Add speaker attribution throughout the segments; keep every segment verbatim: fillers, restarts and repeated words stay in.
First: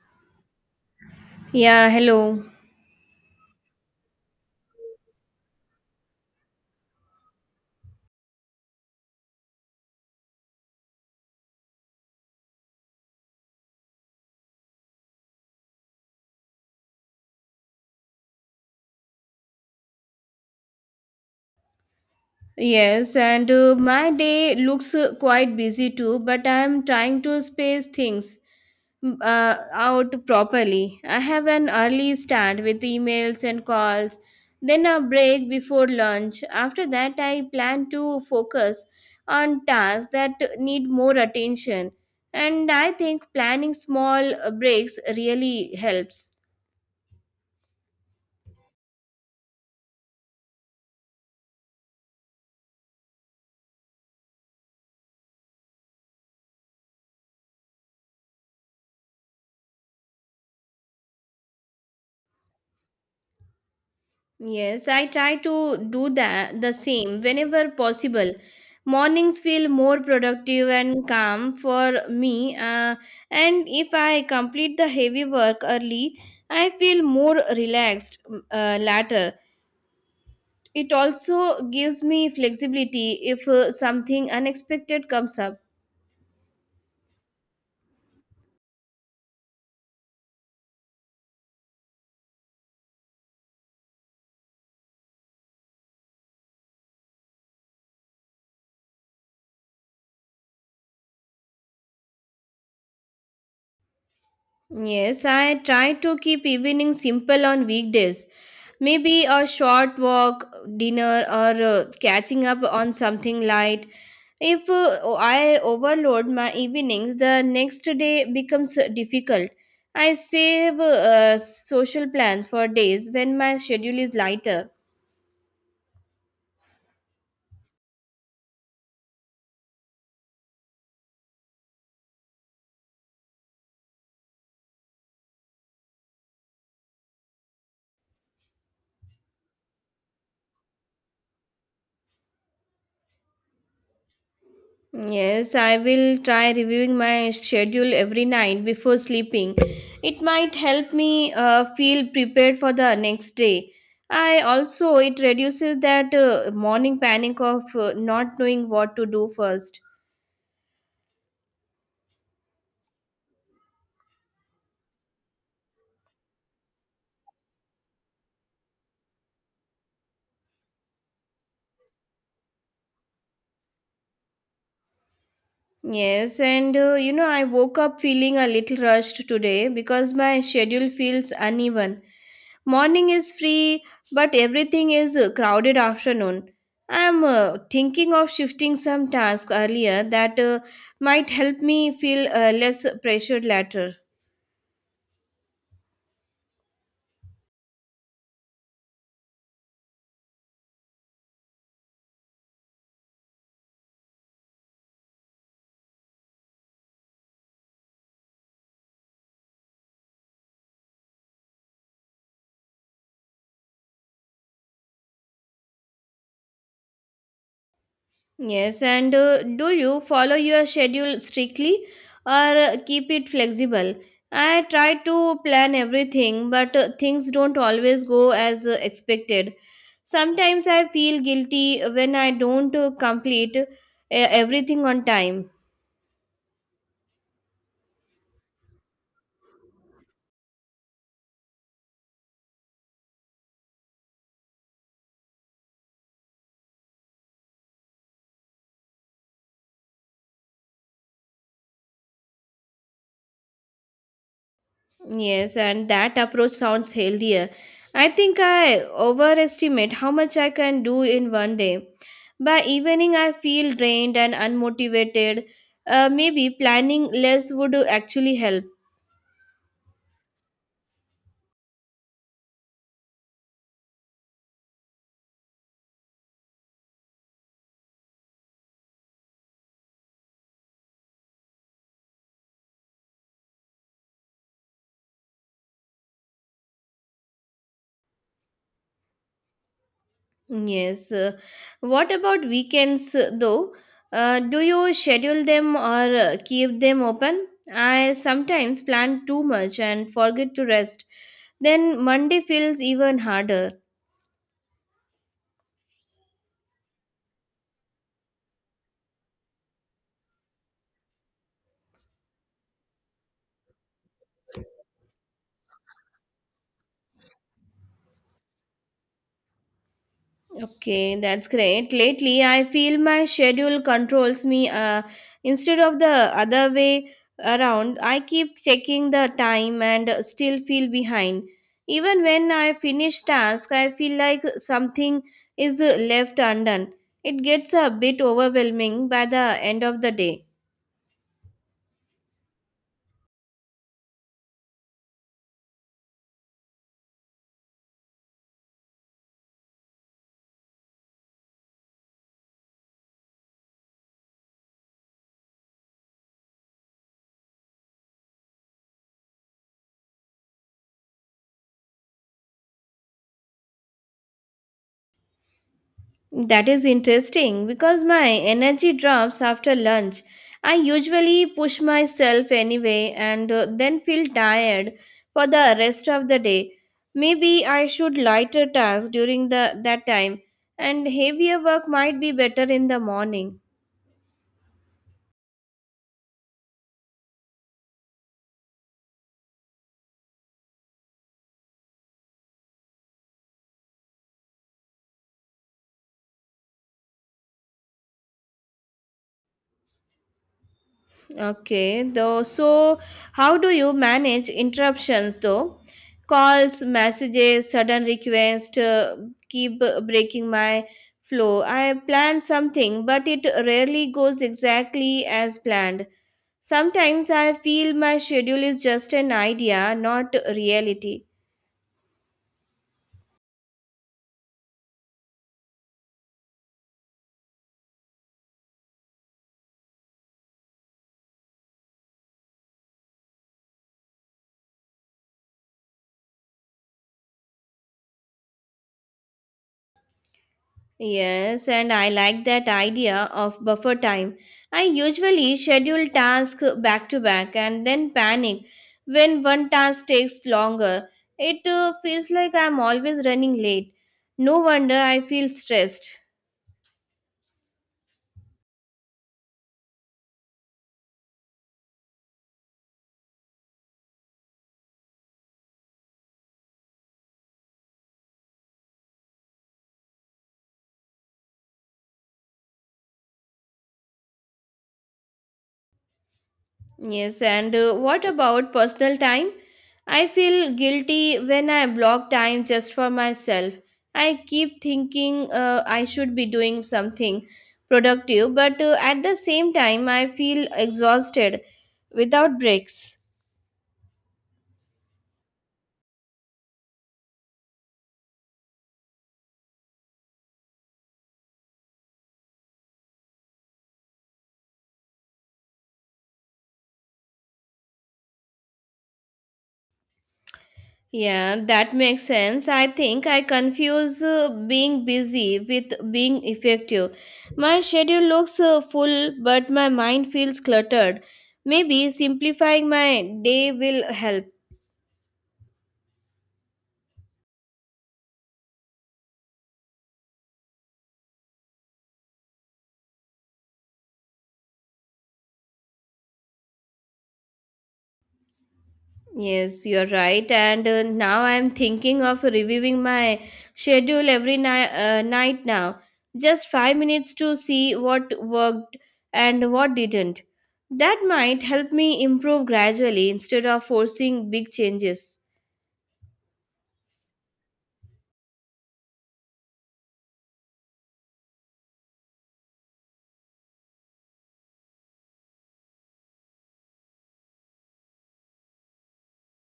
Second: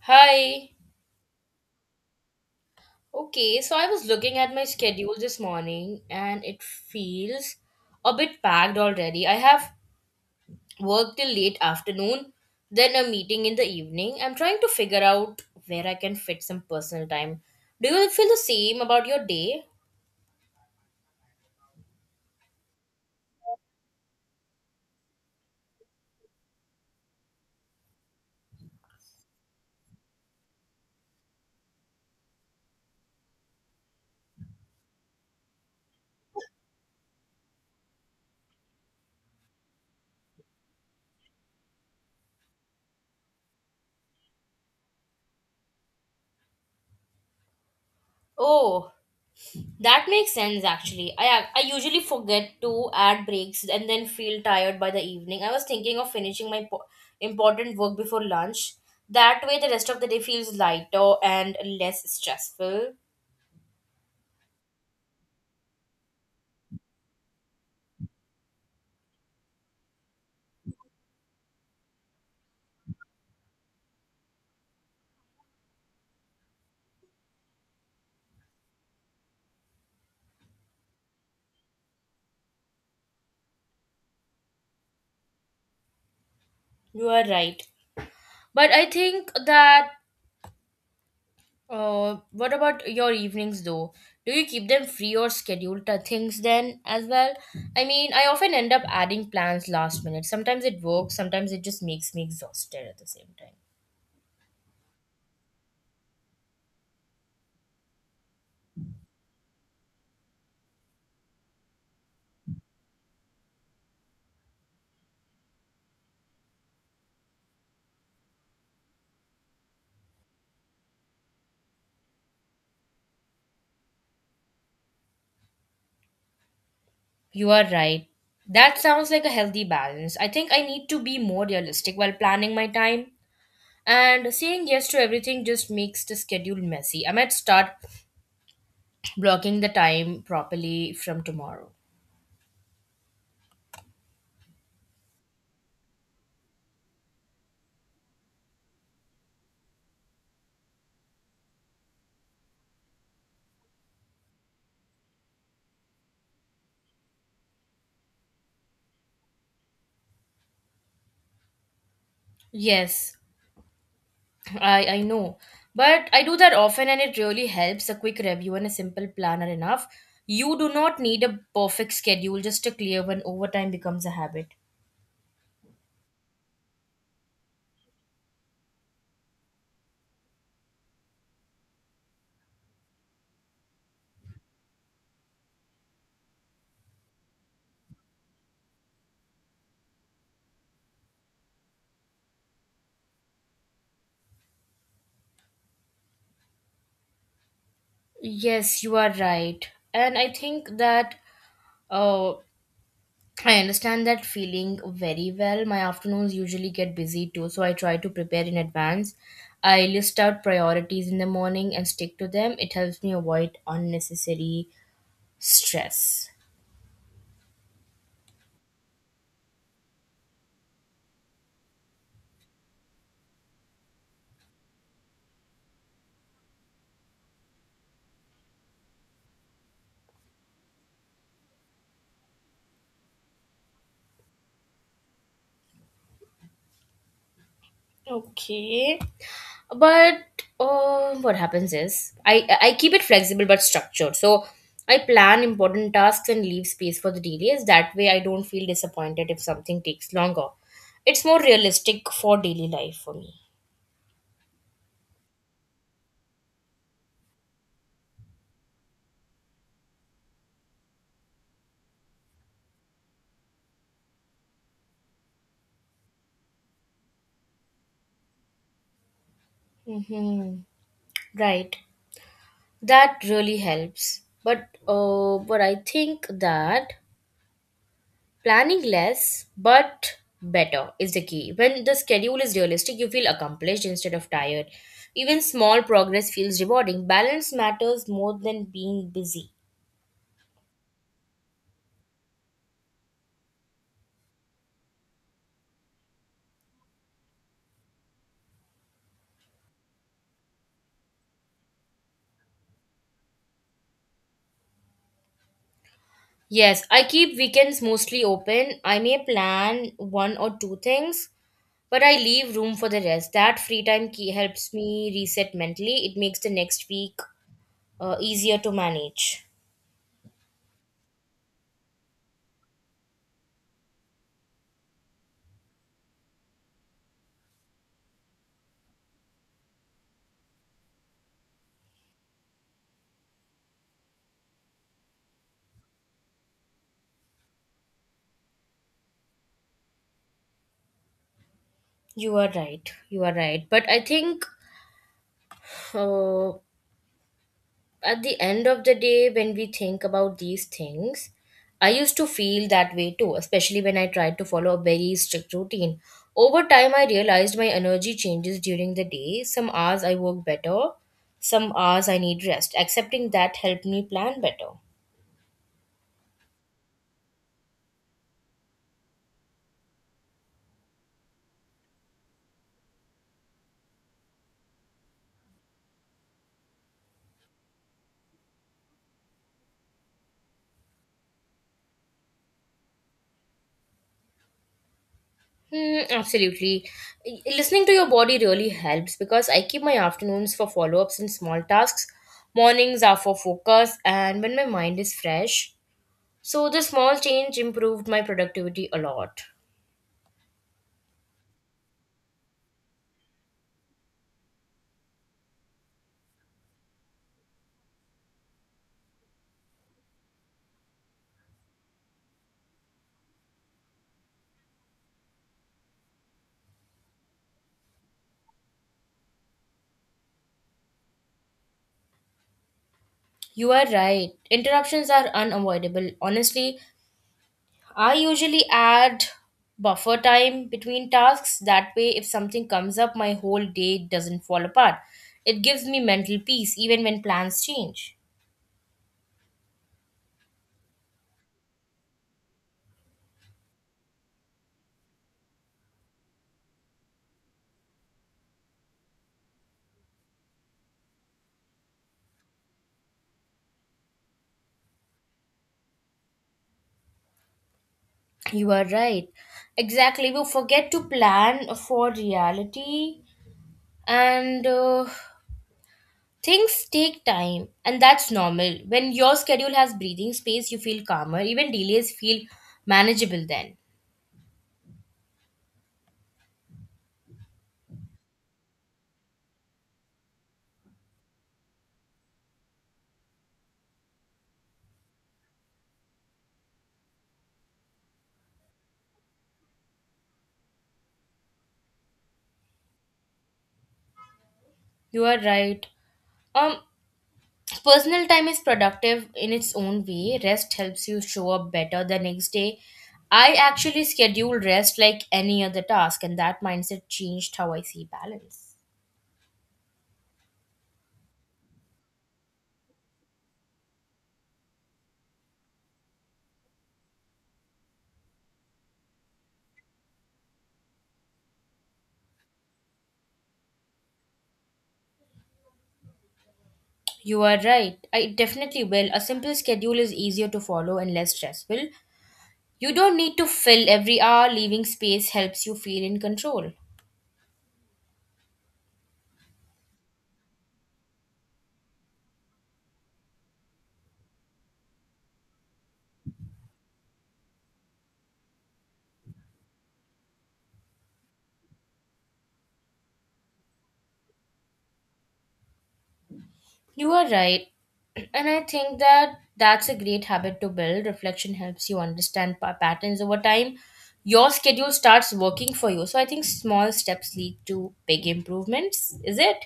Speaker 1: Hi.
Speaker 2: Yeah, hello.
Speaker 1: Okay, so I was looking at my schedule this morning and it feels a bit packed already. I have work till late afternoon, then a meeting in the evening. I'm trying to figure out where I can fit some personal time. Do you feel the same about your day?
Speaker 2: Yes, and uh, my day looks uh, quite busy too, but I am trying to space things mm, uh, out properly. I have an early start with emails and calls, then a break before lunch. After that, I plan to focus on tasks that need more attention, and I think planning small uh, breaks really helps.
Speaker 1: Oh, that makes sense actually. I ac- I usually forget to add breaks and then feel tired by the evening. I was thinking of finishing my po- important work before lunch. That way the rest of the day feels lighter and less stressful.
Speaker 2: Yes, I try to do that the same whenever possible. Mornings feel more productive and calm for me, uh, and if I complete the heavy work early, I feel more relaxed uh, later. It also gives me flexibility if uh, something unexpected comes up.
Speaker 1: You are right. But I think that uh what about your evenings though? Do you keep them free or schedule to things then as well? I mean, I often end up adding plans last minute. Sometimes it works, sometimes it just makes me exhausted at the same time.
Speaker 2: Yes, I try to keep evening simple on weekdays. Maybe a short walk, dinner, or uh, catching up on something light. If uh, I overload my evenings, the next day becomes uh, difficult. I save uh, social plans for days when my schedule is lighter.
Speaker 1: You are right. That sounds like a healthy balance. I think I need to be more realistic while planning my time. And saying yes to everything just makes the schedule messy. I might start blocking the time properly from tomorrow.
Speaker 2: Yes, I will try reviewing my schedule every night before sleeping. It might help me uh, feel prepared for the next day. I also it reduces that uh, morning panic of uh, not knowing what to do first.
Speaker 1: Yes, I, I know. But I do that often and it really helps. A quick review and a simple plan are enough. You do not need a perfect schedule, just a clear one over time becomes a habit.
Speaker 2: Yes, and uh, you know, I woke up feeling a little rushed today because my schedule feels uneven. Morning is free, but everything is uh, crowded afternoon. I'm uh, thinking of shifting some tasks earlier that uh, might help me feel uh, less pressured later.
Speaker 1: Yes, you are right. And I think that uh, I understand that feeling very well. My afternoons usually get busy too, so I try to prepare in advance. I list out priorities in the morning and stick to them. It helps me avoid unnecessary stress.
Speaker 2: Yes, and uh, do you follow your schedule strictly or uh, keep it flexible? I try to plan everything, but uh, things don't always go as uh, expected. Sometimes I feel guilty when I don't uh, complete uh, everything on time.
Speaker 1: Okay. But uh, what happens is I I keep it flexible but structured. So I plan important tasks and leave space for the delays. That way, I don't feel disappointed if something takes longer. It's more realistic for daily life for me.
Speaker 2: Yes, and that approach sounds healthier. I think I overestimate how much I can do in one day. By evening, I feel drained and unmotivated. Uh, maybe planning less would actually help.
Speaker 1: Mm-hmm. Right. That really helps. But uh, but I think that planning less but better is the key. When the schedule is realistic, you feel accomplished instead of tired. Even small progress feels rewarding. Balance matters more than being busy.
Speaker 2: Yes. uh, What about weekends, uh, though? Uh, do you schedule them or uh, keep them open? I sometimes plan too much and forget to rest. Then Monday feels even harder.
Speaker 1: Yes, I keep weekends mostly open. I may plan one or two things, but I leave room for the rest. That free time key helps me reset mentally. It makes the next week uh, easier to manage.
Speaker 2: Okay, that's great. Lately, I feel my schedule controls me. Uh, instead of the other way around, I keep checking the time and still feel behind. Even when I finish task, I feel like something is left undone. It gets a bit overwhelming by the end of the day.
Speaker 1: You are right. You are right. But I think uh, at the end of the day, when we think about these things, I used to feel that way too, especially when I tried to follow a very strict routine. Over time, I realized my energy changes during the day. Some hours I work better, some hours I need rest. Accepting that helped me plan better.
Speaker 2: That is interesting because my energy drops after lunch. I usually push myself anyway and uh, then feel tired for the rest of the day. Maybe I should lighter tasks during the that time and heavier work might be better in the morning.
Speaker 1: Hmm, absolutely. Y- Listening to your body really helps because I keep my afternoons for follow ups and small tasks. Mornings are for focus and when my mind is fresh. So, the small change improved my productivity a lot.
Speaker 2: Okay, though, so how do you manage interruptions though? Calls, messages, sudden requests uh, keep breaking my flow. I plan something, but it rarely goes exactly as planned. Sometimes I feel my schedule is just an idea, not reality.
Speaker 1: You are right. Interruptions are unavoidable. Honestly, I usually add buffer time between tasks. That way, if something comes up, my whole day doesn't fall apart. It gives me mental peace even when plans change.
Speaker 2: Yes, and I like that idea of buffer time. I usually schedule tasks back to back and then panic when one task takes longer. It uh, feels like I'm always running late. No wonder I feel stressed.
Speaker 1: You are right. Exactly. We forget to plan for reality and uh, things take time, and that's normal. When your schedule has breathing space, you feel calmer. Even delays feel manageable then.
Speaker 2: Yes, and uh, what about personal time? I feel guilty when I block time just for myself. I keep thinking uh, I should be doing something productive, but uh, at the same time, I feel exhausted without breaks.
Speaker 1: You are right. Um, Personal time is productive in its own way. Rest helps you show up better the next day. I actually schedule rest like any other task, and that mindset changed how I see balance.
Speaker 2: Yeah, that makes sense. I think I confuse uh, being busy with being effective. My schedule looks uh, full, but my mind feels cluttered. Maybe simplifying my day will help.
Speaker 1: You are right. I definitely will. A simple schedule is easier to follow and less stressful. You don't need to fill every hour, leaving space helps you feel in control.
Speaker 2: Yes, you're right. And uh, now I'm thinking of reviewing my schedule every ni- uh, night now. Just five minutes to see what worked and what didn't. That might help me improve gradually instead of forcing big changes.
Speaker 1: You are right. And I think that that's a great habit to build. Reflection helps you understand pa- patterns over time. Your schedule starts working for you. So I think small steps lead to big improvements. Is it?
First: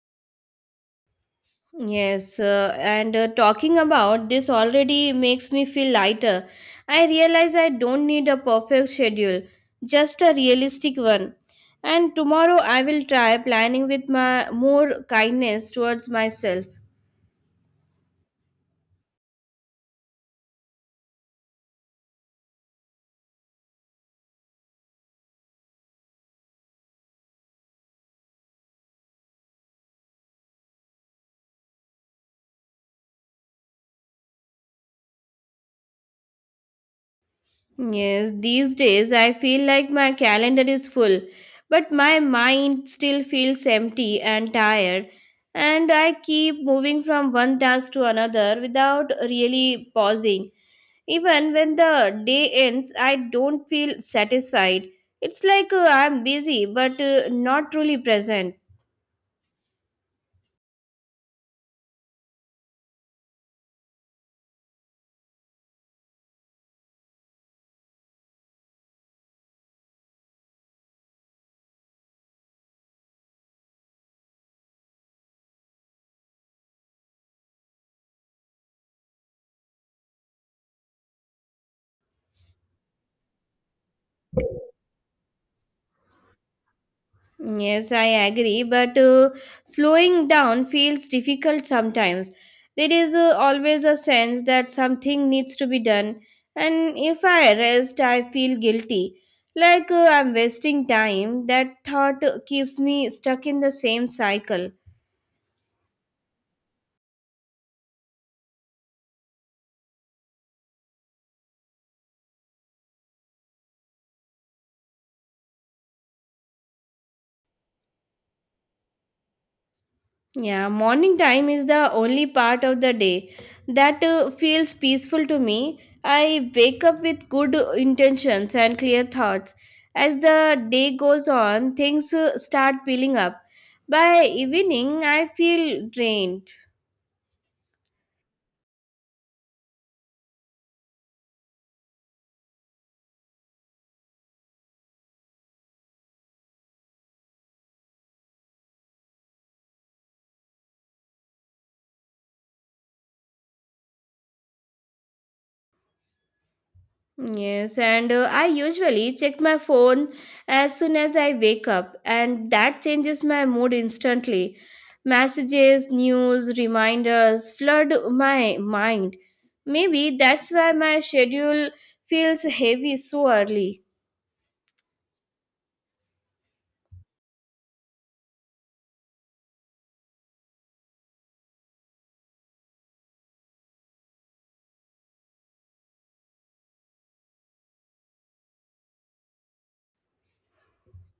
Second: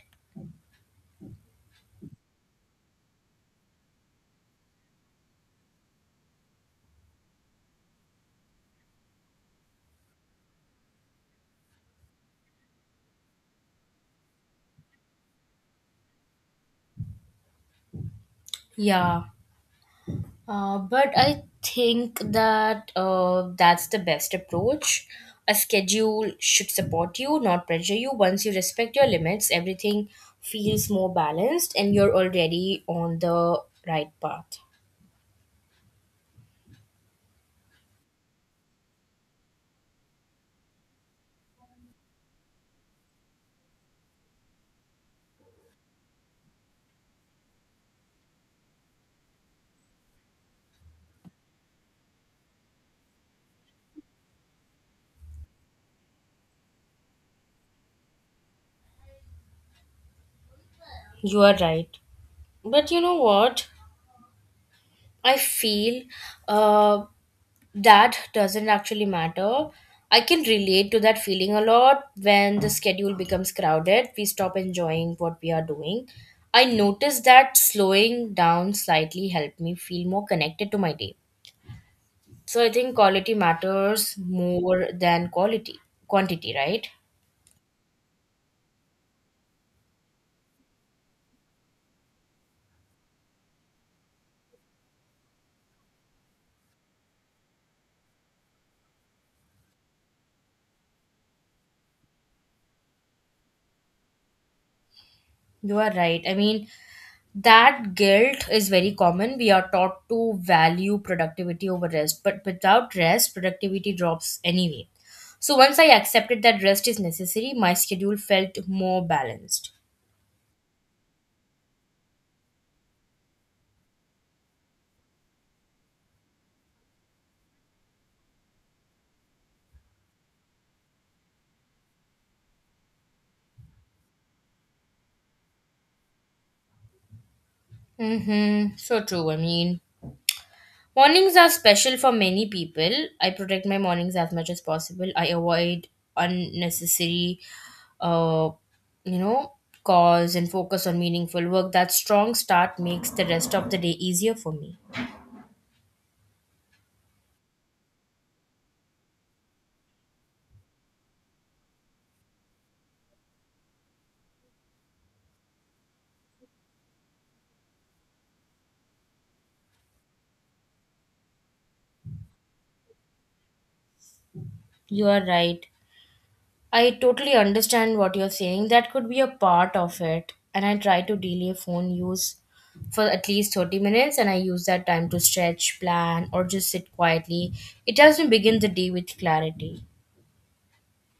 Speaker 2: Yes, uh, and uh, talking about this already makes me feel lighter. I realize I don't need a perfect schedule, just a realistic one. And tomorrow I will try planning with my more kindness towards myself.
Speaker 1: Yeah. Uh, but I think that uh, that's the best approach. A schedule should support you, not pressure you. Once you respect your limits, everything feels more balanced and you're already on the right path.
Speaker 2: Yes, these days I feel like my calendar is full, but my mind still feels empty and tired, and I keep moving from one task to another without really pausing. Even when the day ends, I don't feel satisfied. It's like uh, I'm busy but uh, not truly present.
Speaker 1: You are right. But you know what? I feel uh, that doesn't actually matter. I can relate to that feeling a lot when the schedule becomes crowded, we stop enjoying what we are doing. I noticed that slowing down slightly helped me feel more connected to my day. So I think quality matters more than quality quantity, right?
Speaker 2: Yes, I agree, but uh, slowing down feels difficult sometimes. There is uh, always a sense that something needs to be done, and if I rest, I feel guilty. Like uh, I'm wasting time, that thought uh, keeps me stuck in the same cycle.
Speaker 1: You are right. I mean, that guilt is very common. We are taught to value productivity over rest, but without rest, productivity drops anyway. So once I accepted that rest is necessary, my schedule felt more balanced.
Speaker 2: Yeah, morning time is the only part of the day that uh, feels peaceful to me. I wake up with good intentions and clear thoughts. As the day goes on, things uh, start peeling up. By evening, I feel drained.
Speaker 1: Mm-hmm. So true. I mean, mornings are special for many people. I protect my mornings as much as possible. I avoid unnecessary, uh, you know, cause and focus on meaningful work. That strong start makes the rest of the day easier for me.
Speaker 2: Yes, and uh, I usually check my phone as soon as I wake up, and that changes my mood instantly. Messages, news, reminders flood my mind. Maybe that's why my schedule feels heavy so early.
Speaker 1: You are right. I totally understand what you're saying. That could be a part of it. And I try to delay phone use for at least thirty minutes and I use that time to stretch, plan, or just sit quietly. It helps me begin the day with clarity.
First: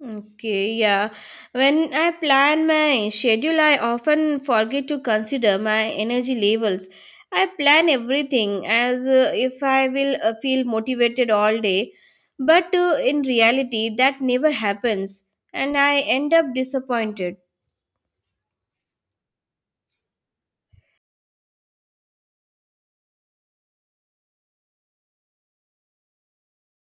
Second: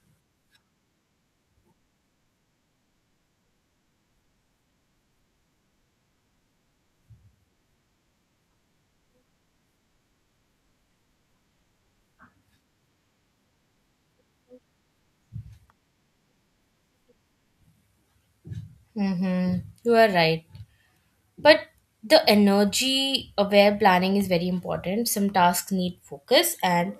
Speaker 2: Okay, yeah. When I plan my schedule, I often forget to consider my energy levels. I plan everything as uh, if I will uh, feel motivated all day, but uh, in reality, that never happens, and I end up disappointed.
Speaker 1: Mm-hmm. You are right. But the energy aware planning is very important. Some tasks need focus and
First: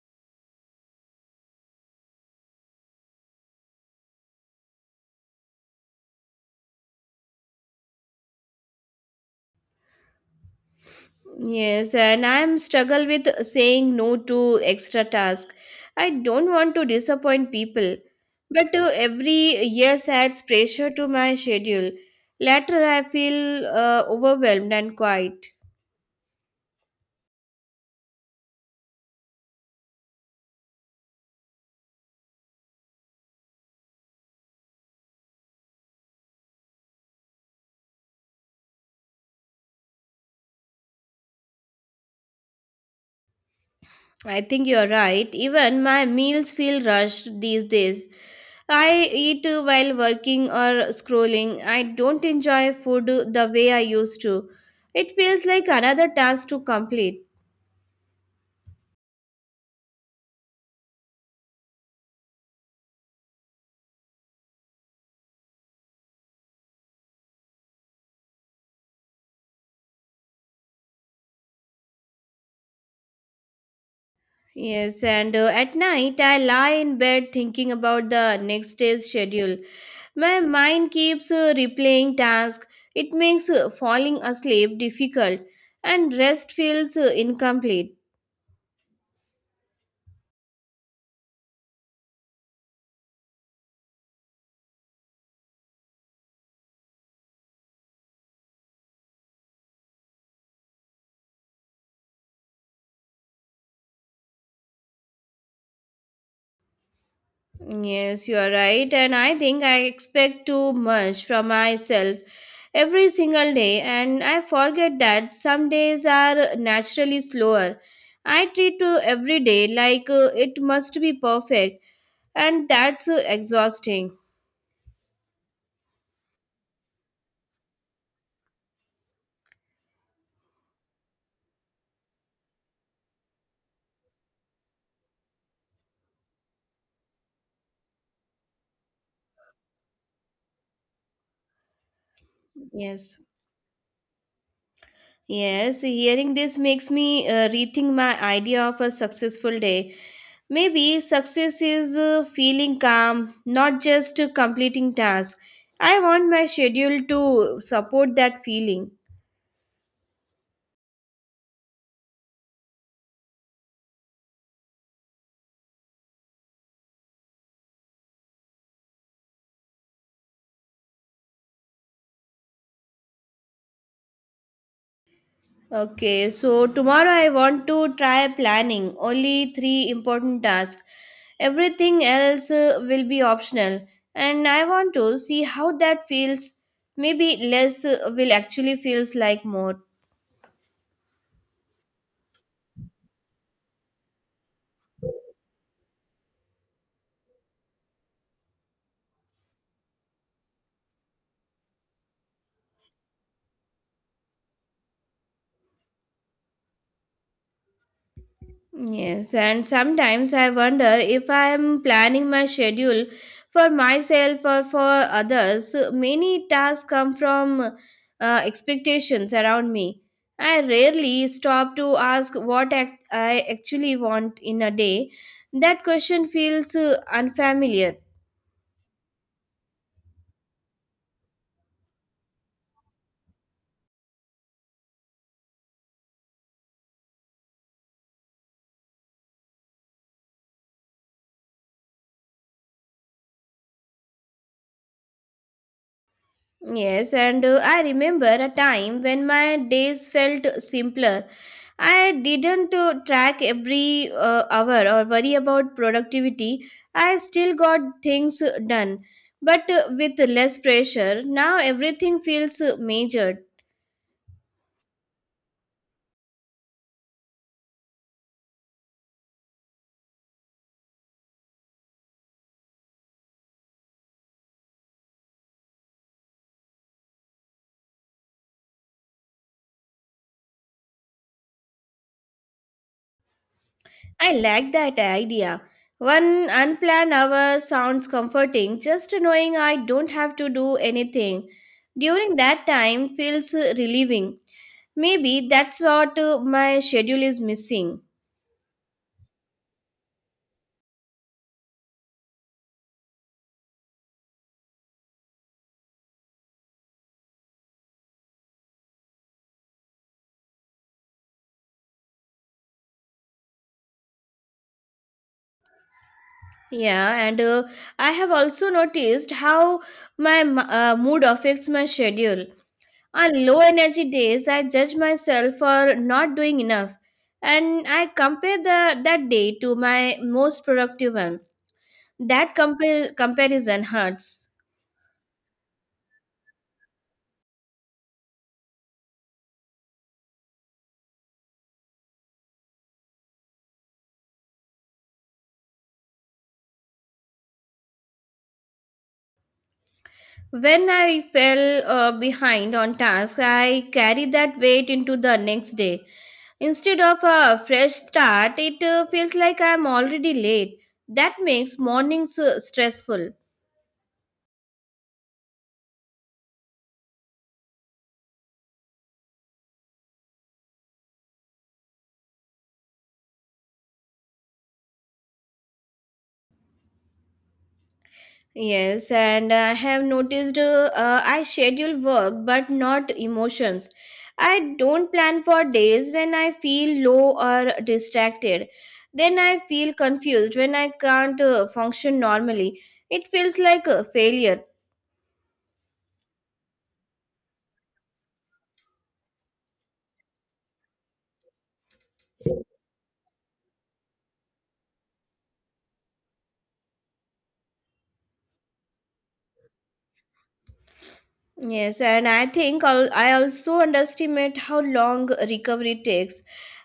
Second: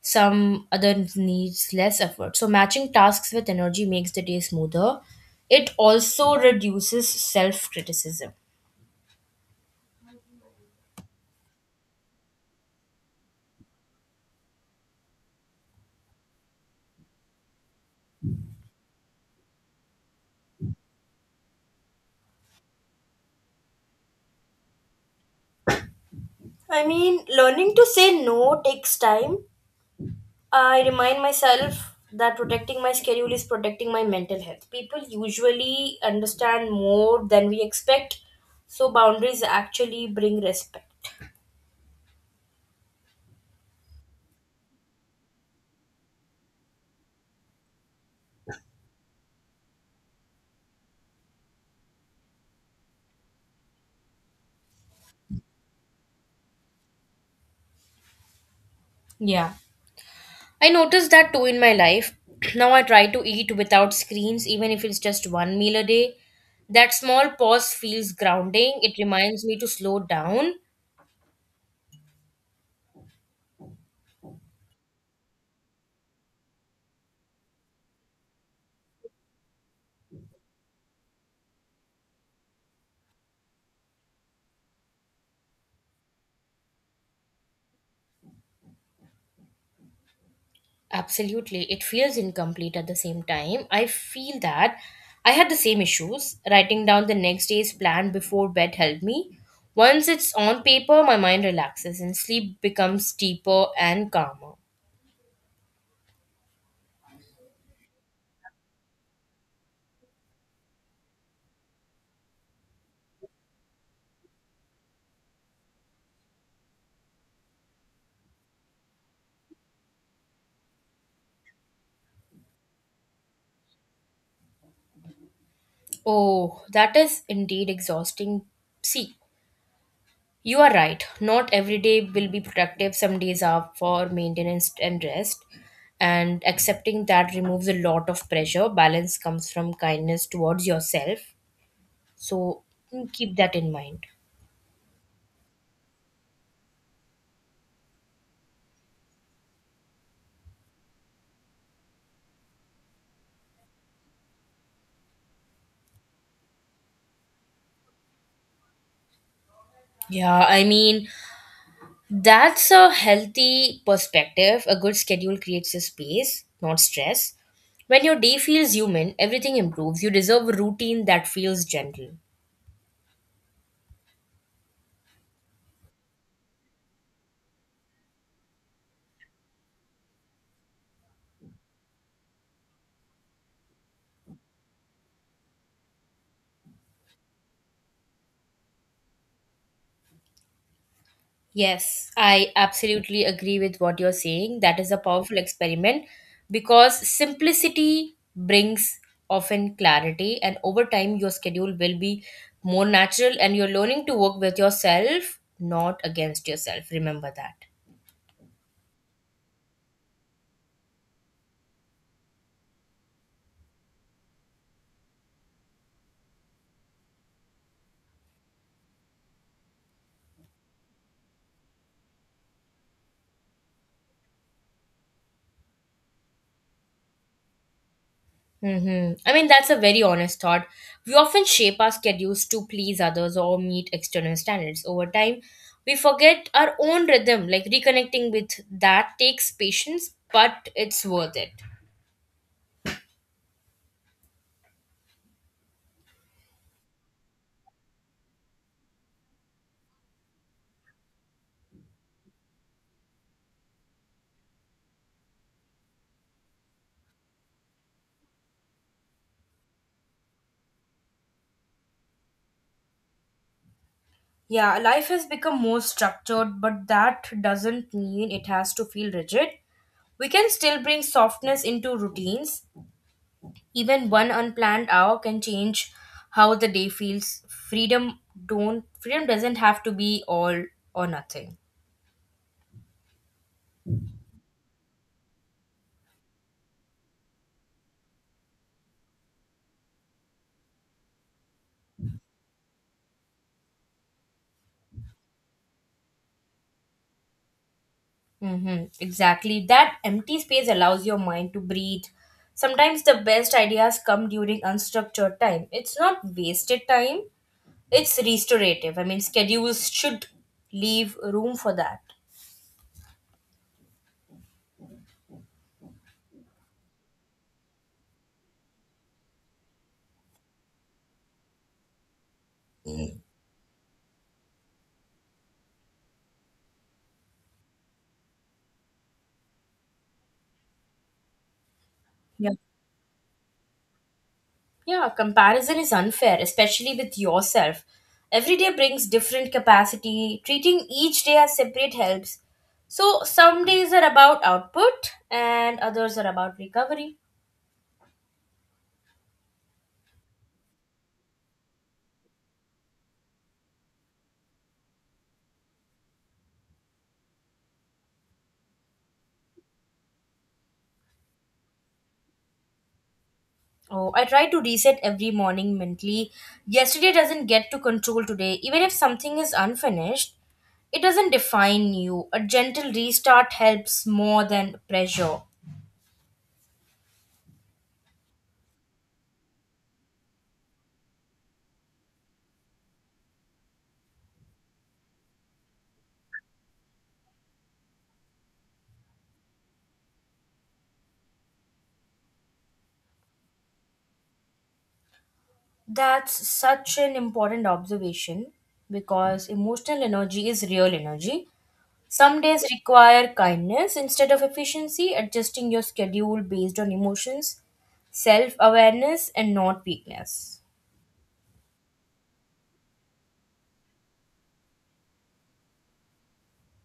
Speaker 1: some other needs less effort. So matching tasks with energy makes the day smoother. It also reduces self criticism.
Speaker 2: Yes, and I'm struggle with saying no to extra task. I don't want to disappoint people, but uh, every yes adds pressure to my schedule. Later, I feel uh, overwhelmed and quiet.
Speaker 1: I mean, learning to say no takes time. I remind myself that protecting my schedule is protecting my mental health. People usually understand more than we expect, so boundaries actually bring respect.
Speaker 2: I think you're right. Even my meals feel rushed these days. I eat uh, while working or scrolling. I don't enjoy food uh, the way I used to. It feels like another task to complete.
Speaker 1: Yeah. I noticed that too in my life. Now I try to eat without screens, even if it's just one meal a day. That small pause feels grounding. It reminds me to slow down.
Speaker 2: Yes, and uh, at night I lie in bed thinking about the next day's schedule. My mind keeps uh, replaying tasks. It makes uh, falling asleep difficult and rest feels uh, incomplete.
Speaker 1: Absolutely. It feels incomplete at the same time. I feel that I had the same issues. Writing down the next day's plan before bed helped me. Once it's on paper, my mind relaxes and sleep becomes deeper and calmer.
Speaker 2: Yes, you are right, and I think I expect too much from myself every single day, and I forget that some days are naturally slower. I treat uh, every day like uh, it must be perfect, and that's uh, exhausting.
Speaker 1: Oh, that is indeed exhausting. See, you are right. Not every day will be productive. Some days are for maintenance and rest. And accepting that removes a lot of pressure. Balance comes from kindness towards yourself. So mm,
Speaker 2: Yes.
Speaker 1: keep that in mind.
Speaker 2: Yes, hearing this makes me uh, rethink my idea of a successful day. Maybe success is uh, feeling calm, not just uh, completing tasks. I want my schedule to support that feeling.
Speaker 1: Yeah, I mean, that's a healthy perspective. A good schedule creates a space, not stress. When your day feels human, everything improves. You deserve a routine that feels gentle.
Speaker 2: Okay, so tomorrow I want to try planning only three important tasks. Everything else uh, will be optional, and I want to see how that feels. Maybe less uh, will actually feels like more.
Speaker 1: Yes, I absolutely agree with what you're saying. That is a powerful experiment because simplicity brings often clarity, and over time, your schedule will be more natural and you're learning to work with yourself, not against yourself. Remember that.
Speaker 2: Yes, and sometimes I wonder if I am planning my schedule for myself or for others. Many tasks come from uh, expectations around me. I rarely stop to ask what act- I actually want in a day. That question feels uh, unfamiliar.
Speaker 1: Mm-hmm. I mean, that's a very honest thought. We often shape our schedules to please others or meet external standards. Over time, we forget our own rhythm, like reconnecting with that takes patience, but it's worth it.
Speaker 2: Yes, and uh, I remember a time when my days felt simpler. I didn't uh, track every uh, hour or worry about productivity. I still got things done, but uh, with less pressure. Now everything feels uh, measured.
Speaker 1: Yeah, life has become more structured, but that doesn't mean it has to feel rigid. We can still bring softness into routines. Even one unplanned hour can change how the day feels. Freedom don't freedom doesn't have to be all or nothing.
Speaker 2: I like that idea. One unplanned hour sounds comforting, just knowing I don't have to do anything. During that time feels uh, relieving. Maybe that's what uh, my schedule is missing.
Speaker 1: Mm-hmm. Exactly. That empty space allows your mind to breathe. Sometimes the best ideas come during unstructured time. It's not wasted time, it's restorative. I mean, schedules should leave room for that.
Speaker 2: Yeah, and uh, I have also noticed how my m- uh, mood affects my schedule. On low energy days, I judge myself for not doing enough, and I compare the, that day to my most productive one.
Speaker 1: Yeah.
Speaker 2: That compar- comparison hurts.
Speaker 1: Yeah, comparison is unfair, especially with yourself. Every day brings different capacity. Treating each day as separate helps. So some days are about output and others are about recovery.
Speaker 2: When I fell uh, behind on tasks, I carried that weight into the next day. Instead of a fresh start, it uh, feels like I'm already late. That makes mornings uh, stressful.
Speaker 1: Oh, I try to reset every morning mentally. Yesterday doesn't get to control today. Even if something is unfinished, it doesn't define you. A gentle restart helps more than pressure.
Speaker 2: Yes, and I have noticed uh, uh, I schedule work but not emotions. I don't plan for days when I feel low or distracted. Then I feel confused when I can't uh, function normally. It feels like a failure.
Speaker 1: That's such an important observation because emotional energy is real energy. Some days require kindness instead of efficiency, adjusting your schedule based on emotions, self awareness, and not weakness.
Speaker 2: Yes, and I think al- I also underestimate how long recovery takes.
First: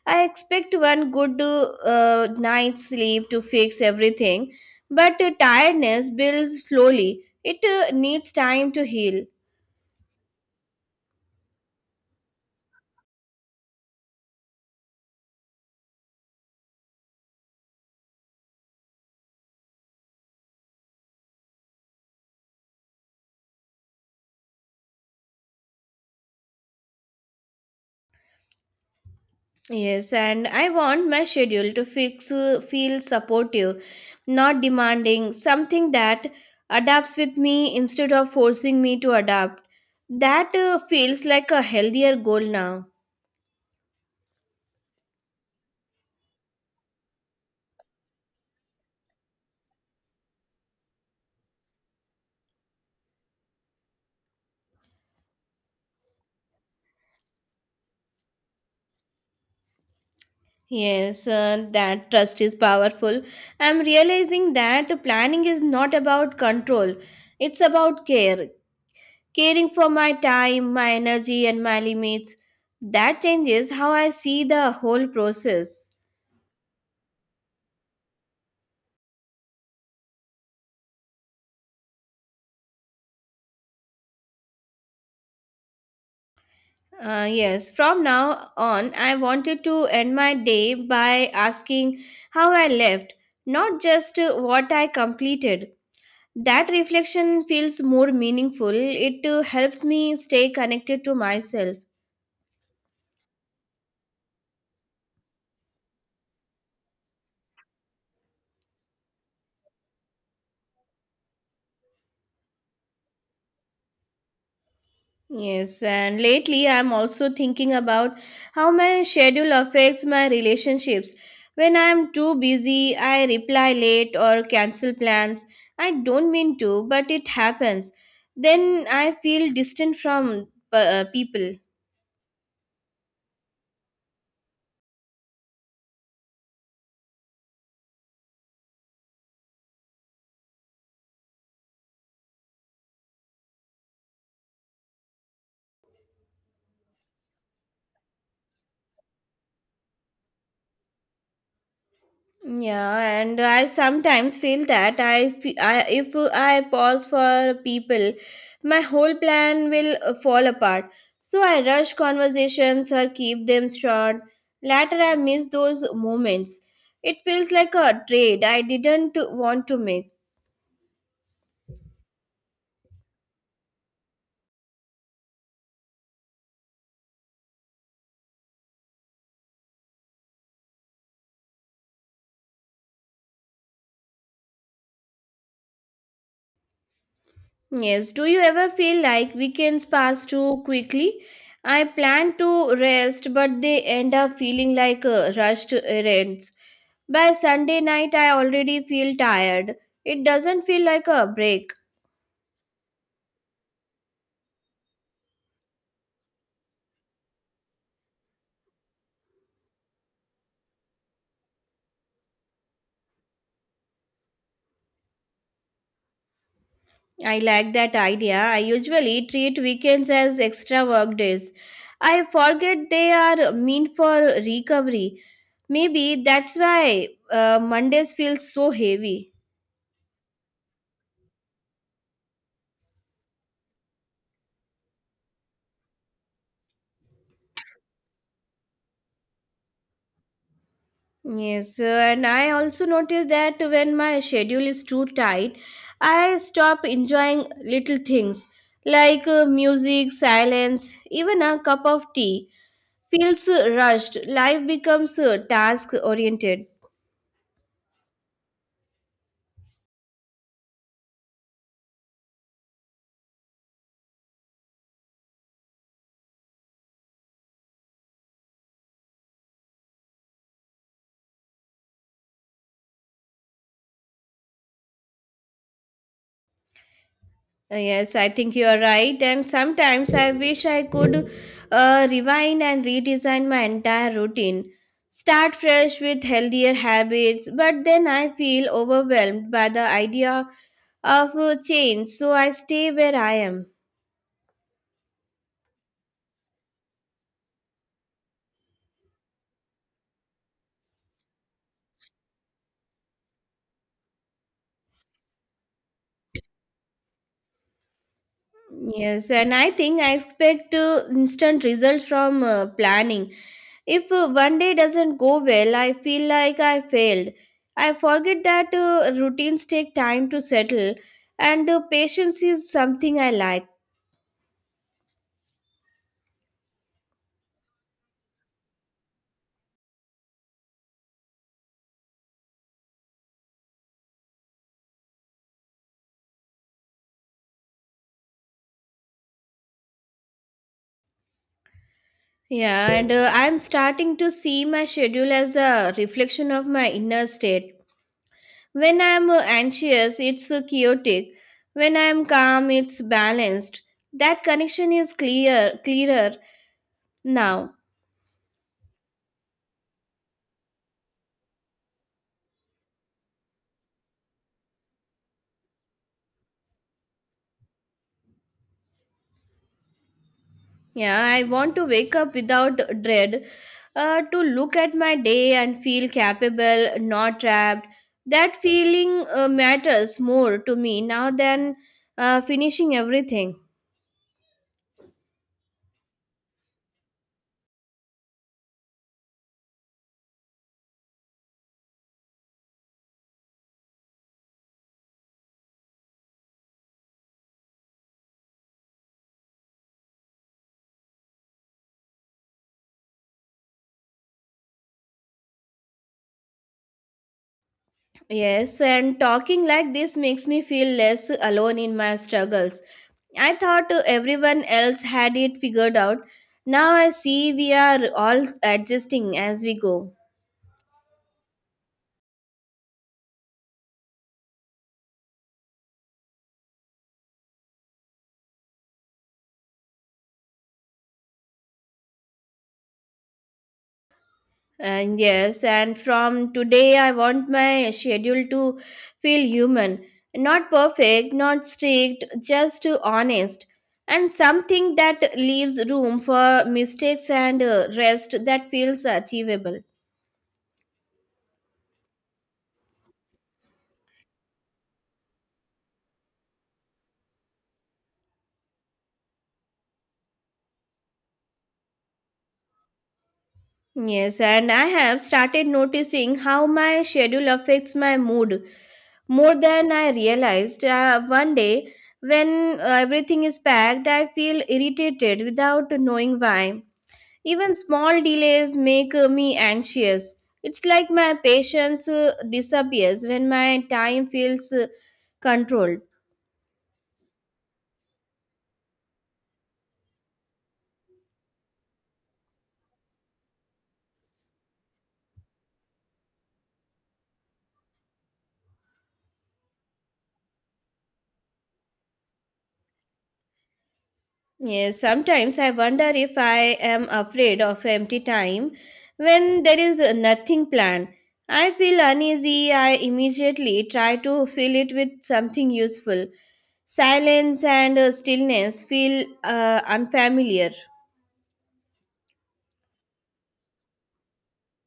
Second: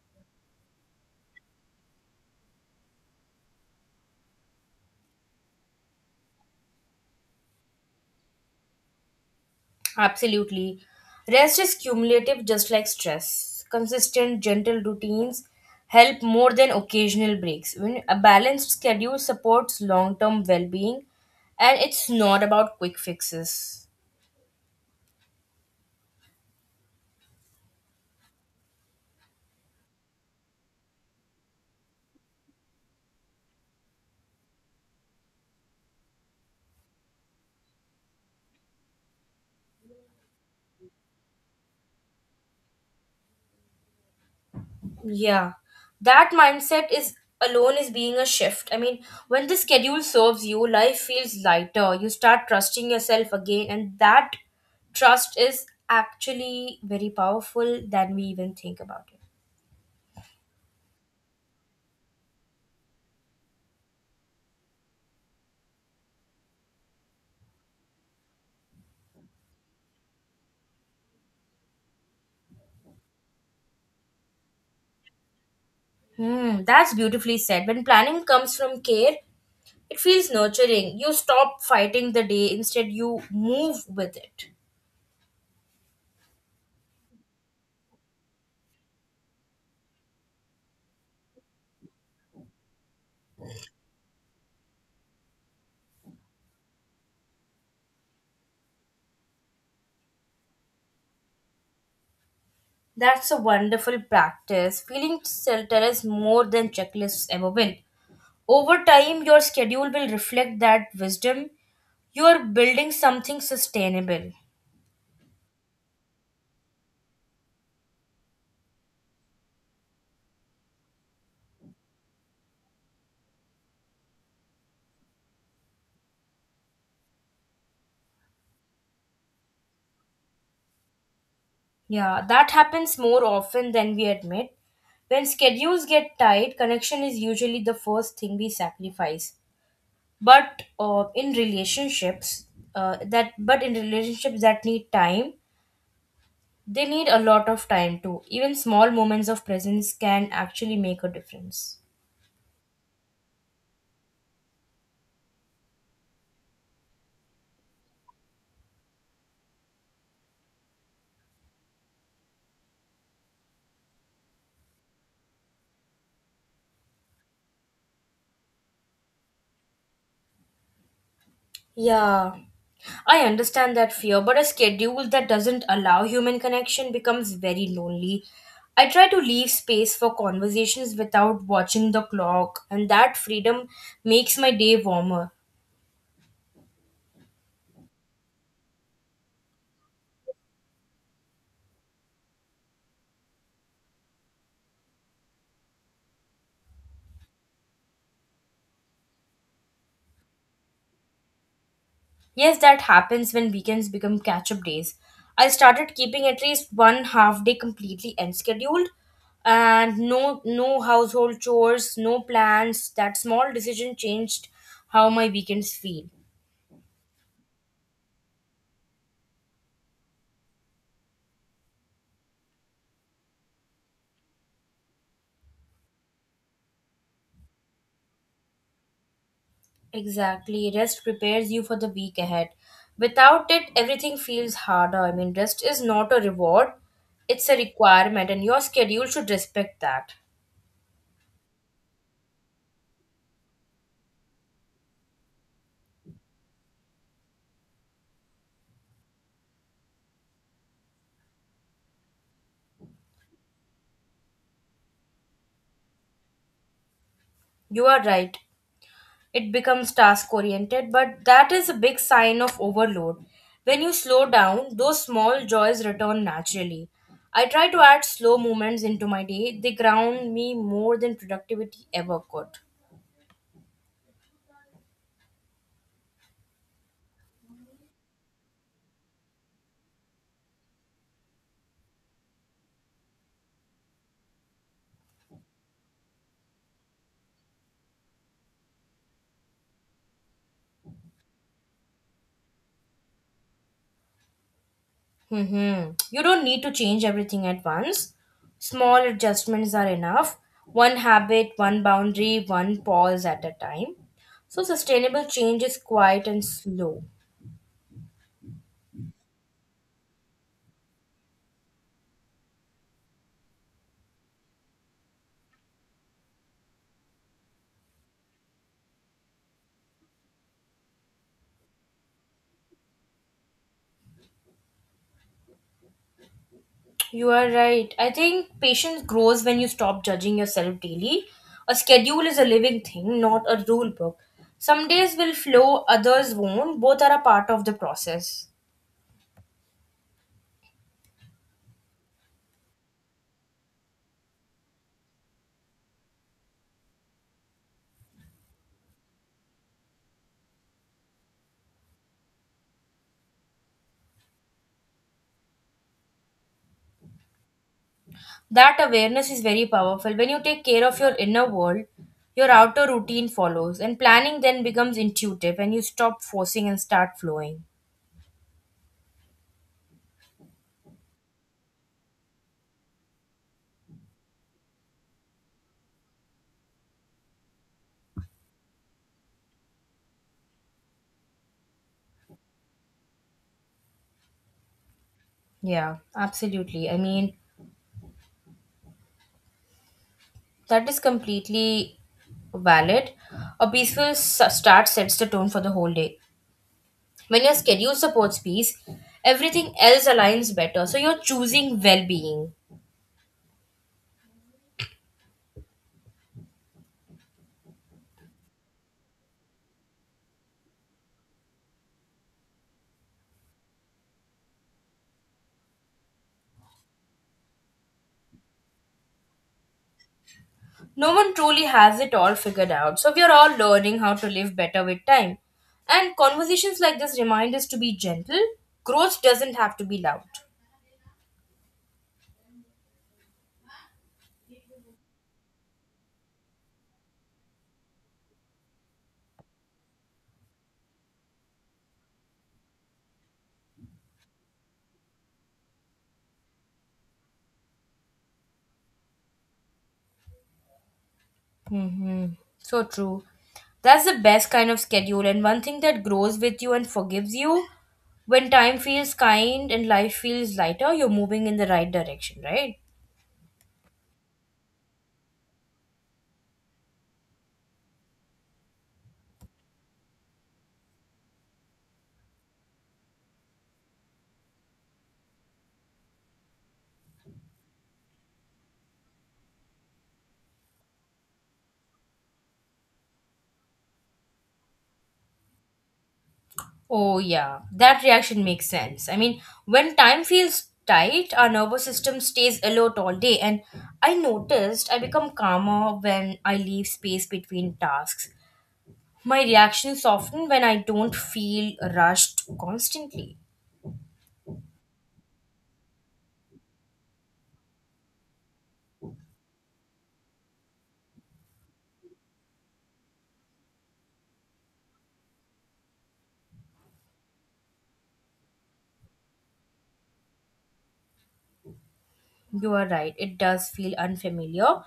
Speaker 2: I expect one good uh, night's sleep to fix everything, but uh, tiredness builds slowly. It uh, needs time to heal.
Speaker 1: Absolutely. Rest is cumulative, just like stress. Consistent, gentle routines help more than occasional breaks. When a balanced schedule supports long term well being, and it's not about quick fixes.
Speaker 2: Yes, and I want my schedule to fix uh, feel supportive, not demanding, something that adapts with me instead of forcing me to adapt. That uh, feels like a healthier goal now.
Speaker 1: Yeah, that mindset is alone is being a shift. I mean, when the schedule serves you, life feels lighter. You start trusting yourself again, and that trust is actually very powerful than we even think about it.
Speaker 2: Yes, uh, that trust is powerful. I'm realizing that planning is not about control, it's about care. Caring for my time, my energy, and my limits. That changes how I see the whole process.
Speaker 1: Hmm, that's beautifully said. When planning comes from care, it feels nurturing. You stop fighting the day, instead, you move with it.
Speaker 2: Uh, yes, from now on, I wanted to end my day by asking how I left, not just uh, what I completed. That reflection feels more meaningful. It uh, helps me stay connected to myself.
Speaker 1: That's a wonderful practice. Feeling centered is more than checklists ever win. Over time, your schedule will reflect that wisdom. You are building something sustainable.
Speaker 2: Yes, and lately I'm also thinking about how my schedule affects my relationships. When I'm too busy, I reply late or cancel plans. I don't mean to, but it happens. Then I feel distant from uh, people.
Speaker 1: Yeah, that happens more often than we admit. When schedules get tight, connection is usually the first thing we sacrifice. But uh, in relationships, uh, that but in relationships that need time, they need a lot of time too. Even small moments of presence can actually make a difference.
Speaker 2: Yeah, and I sometimes feel that I, fe- I if I pause for people, my whole plan will uh, fall apart. So I rush conversations or keep them short. Later, I miss those moments. It feels like a trade I didn't want to make.
Speaker 1: Yeah, I understand that fear, but a schedule that doesn't allow human connection becomes very lonely. I try to leave space for conversations without watching the clock, and that freedom makes my day warmer.
Speaker 2: Yes, do you ever feel like weekends pass too quickly? I plan to rest, but they end up feeling like uh, rushed errands. By Sunday night, I already feel tired. It doesn't feel like a break.
Speaker 1: Yes, that happens when weekends become catch up days. I started keeping at least one half day completely unscheduled and no no household chores, no plans. That small decision changed how my weekends feel.
Speaker 2: I like that idea. I usually treat weekends as extra work days. I forget they are meant for recovery. Maybe that's why uh, Mondays feel so heavy.
Speaker 1: Exactly. Rest prepares you for the week ahead. Without it, everything feels harder. I mean, rest is not a reward, it's a requirement, and your schedule should respect that.
Speaker 2: Yes, uh, and I also notice that when my schedule is too tight, I stop enjoying little things like uh, music, silence, even a cup of tea feels uh, rushed. Life becomes uh, task oriented.
Speaker 1: You are right. It becomes task oriented, but that is a big sign of overload. When you slow down, those small joys return naturally. I try to add slow movements into my day, they ground me more than productivity ever could.
Speaker 2: Uh, yes, I think you are right, and sometimes I wish I could uh, rewind and redesign my entire routine. Start fresh with healthier habits, but then I feel overwhelmed by the idea of a change, so I stay where I am.
Speaker 1: Mm-hmm. You don't need to change everything at once. Small adjustments are enough. One habit, one boundary, one pause at a time. So, sustainable change is quiet and slow.
Speaker 2: Yes, and I think I expect uh, instant results from uh, planning. If uh, one day doesn't go well, I feel like I failed. I forget that uh, routines take time to settle, and uh, patience is something I like.
Speaker 1: You are right. I think patience grows when you stop judging yourself daily. A schedule is a living thing, not a rule book. Some days will flow, others won't. Both are a part of the process.
Speaker 2: Yeah, and uh, I'm starting to see my schedule as a reflection of my inner state. When I'm uh, anxious, it's uh, chaotic. When I'm calm, it's balanced. That connection is clear, clearer now.
Speaker 1: That awareness is very powerful. When you take care of your inner world, your outer routine follows, and planning then becomes intuitive, and you stop forcing and start flowing.
Speaker 2: Yeah, I want to wake up without dread, uh, to look at my day and feel capable, not trapped. That feeling uh, matters more to me now than uh, finishing everything.
Speaker 1: Yeah, absolutely. I mean, that is completely valid. A peaceful s- start sets the tone for the whole day. When your schedule supports peace, everything else aligns better, so you're choosing well-being.
Speaker 2: Yes, and talking like this makes me feel less alone in my struggles. I thought uh, everyone else had it figured out. Now I see we are all adjusting as we go.
Speaker 1: No one truly has it all figured out, so we are all learning how to live better with time. And conversations like this remind us to be gentle. Growth doesn't have to be loud.
Speaker 2: And yes, and from today I want my schedule to feel human. Not perfect, not strict, just uh, honest. And something that leaves room for mistakes and uh, rest that feels achievable.
Speaker 1: Mm-hmm. So true. That's the best kind of schedule, and one thing that grows with you and forgives you. When time feels kind and life feels lighter, you're moving in the right direction, right?
Speaker 2: Yes, and I have started noticing how my schedule affects my mood more than I realized. Uh, one day, when uh, everything is packed, I feel irritated without knowing why. Even small delays make uh, me anxious. It's like my patience uh, disappears when my time feels uh, controlled.
Speaker 1: Oh, yeah, that reaction makes sense. I mean, when time feels tight, our nervous system stays alert all day, and I noticed I become calmer when I leave space between tasks. My reactions soften when I don't feel rushed constantly.
Speaker 2: Yes, sometimes I wonder if I am afraid of empty time when there is nothing planned. I feel uneasy, I immediately try to fill it with something useful. Silence and uh, stillness feel uh, unfamiliar.
Speaker 1: You are right, it does feel unfamiliar.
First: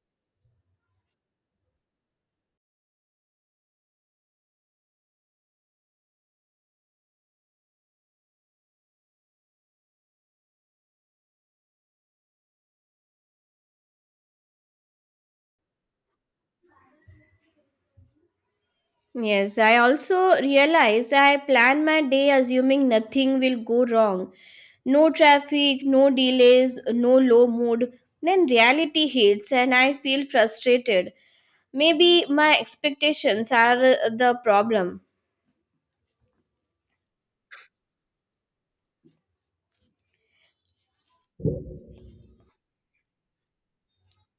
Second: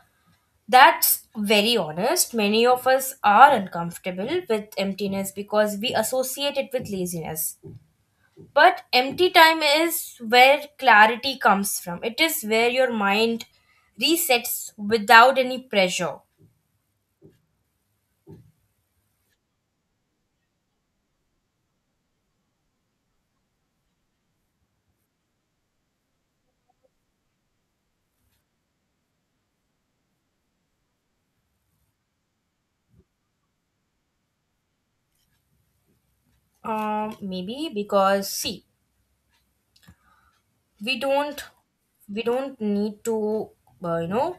Speaker 1: That's very honest. Many of us are uncomfortable with emptiness because we associate it with laziness. But empty time is where clarity comes from. It is where your mind resets without any pressure.
Speaker 2: Yes, I also realize I plan my day assuming nothing will go wrong. No traffic, no delays, no low mood. Then reality hits and I feel frustrated. Maybe my expectations are uh, the problem.
Speaker 1: Um, maybe because see, we don't we don't need to uh, you know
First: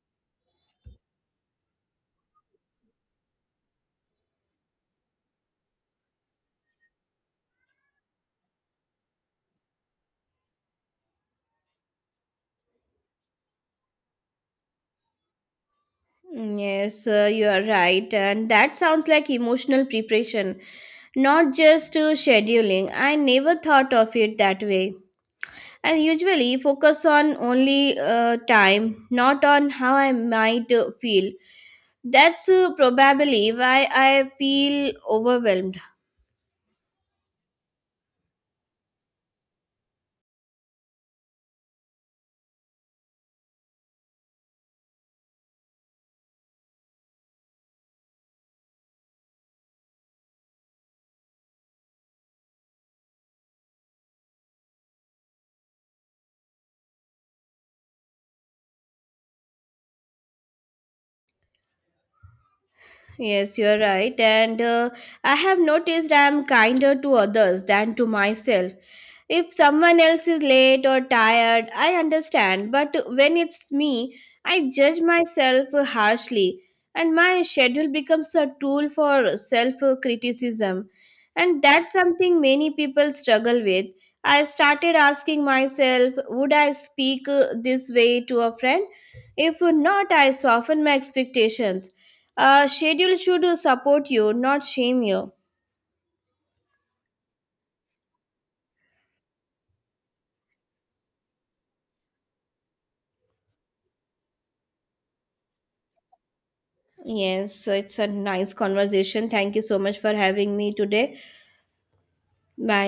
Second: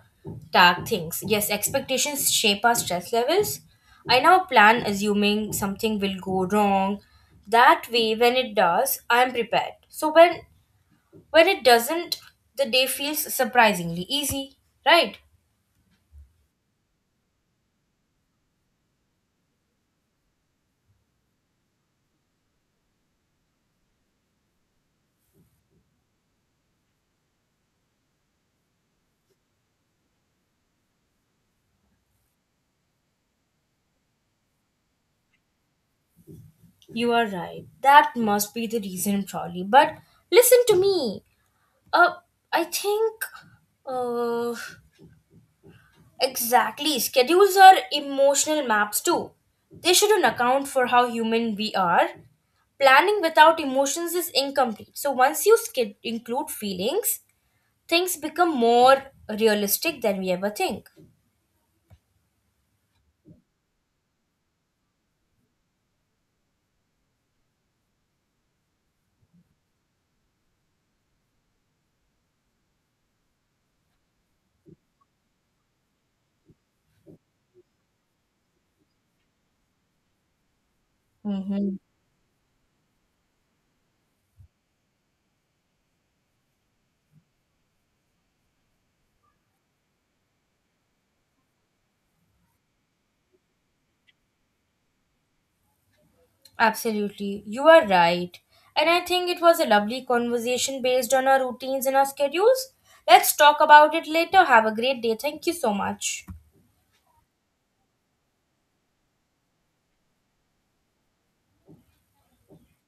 Speaker 1: tag things. Yes, expectations shape our stress levels. I now plan assuming something will go wrong. That way, when it does, I am prepared. So when when it doesn't, the day feels surprisingly easy, right?
Speaker 2: Yes, uh, you are right. And that sounds like emotional preparation, not just uh, scheduling. I never thought of it that way. And usually focus on only uh, time, not on how I might uh, feel. That's uh, probably why I feel overwhelmed.
Speaker 1: You are right. That must be the reason, probably. But listen to me. Uh, I think. Uh, exactly. Schedules are emotional maps too. They shouldn't account for how human we are. Planning without emotions is incomplete. So once you sched- include feelings, things become more realistic than we ever think.
Speaker 2: Yes, you're right. And uh, I have noticed I'm kinder to others than to myself. If someone else is late or tired, I understand. But when it's me, I judge myself harshly. And my schedule becomes a tool for self criticism. And
Speaker 1: Mhm.
Speaker 2: that's something many people struggle with. I started asking myself, would I speak uh, this way to a friend? If not, I soften my expectations uh, schedule should support you, not shame you.
Speaker 1: Absolutely, you are right. And I think it was a lovely conversation based on our routines and our schedules. Let's talk about it later. Have a great day. Thank you so much.
Speaker 2: Yes, it's a nice conversation. Thank you so much for having me today. Bye.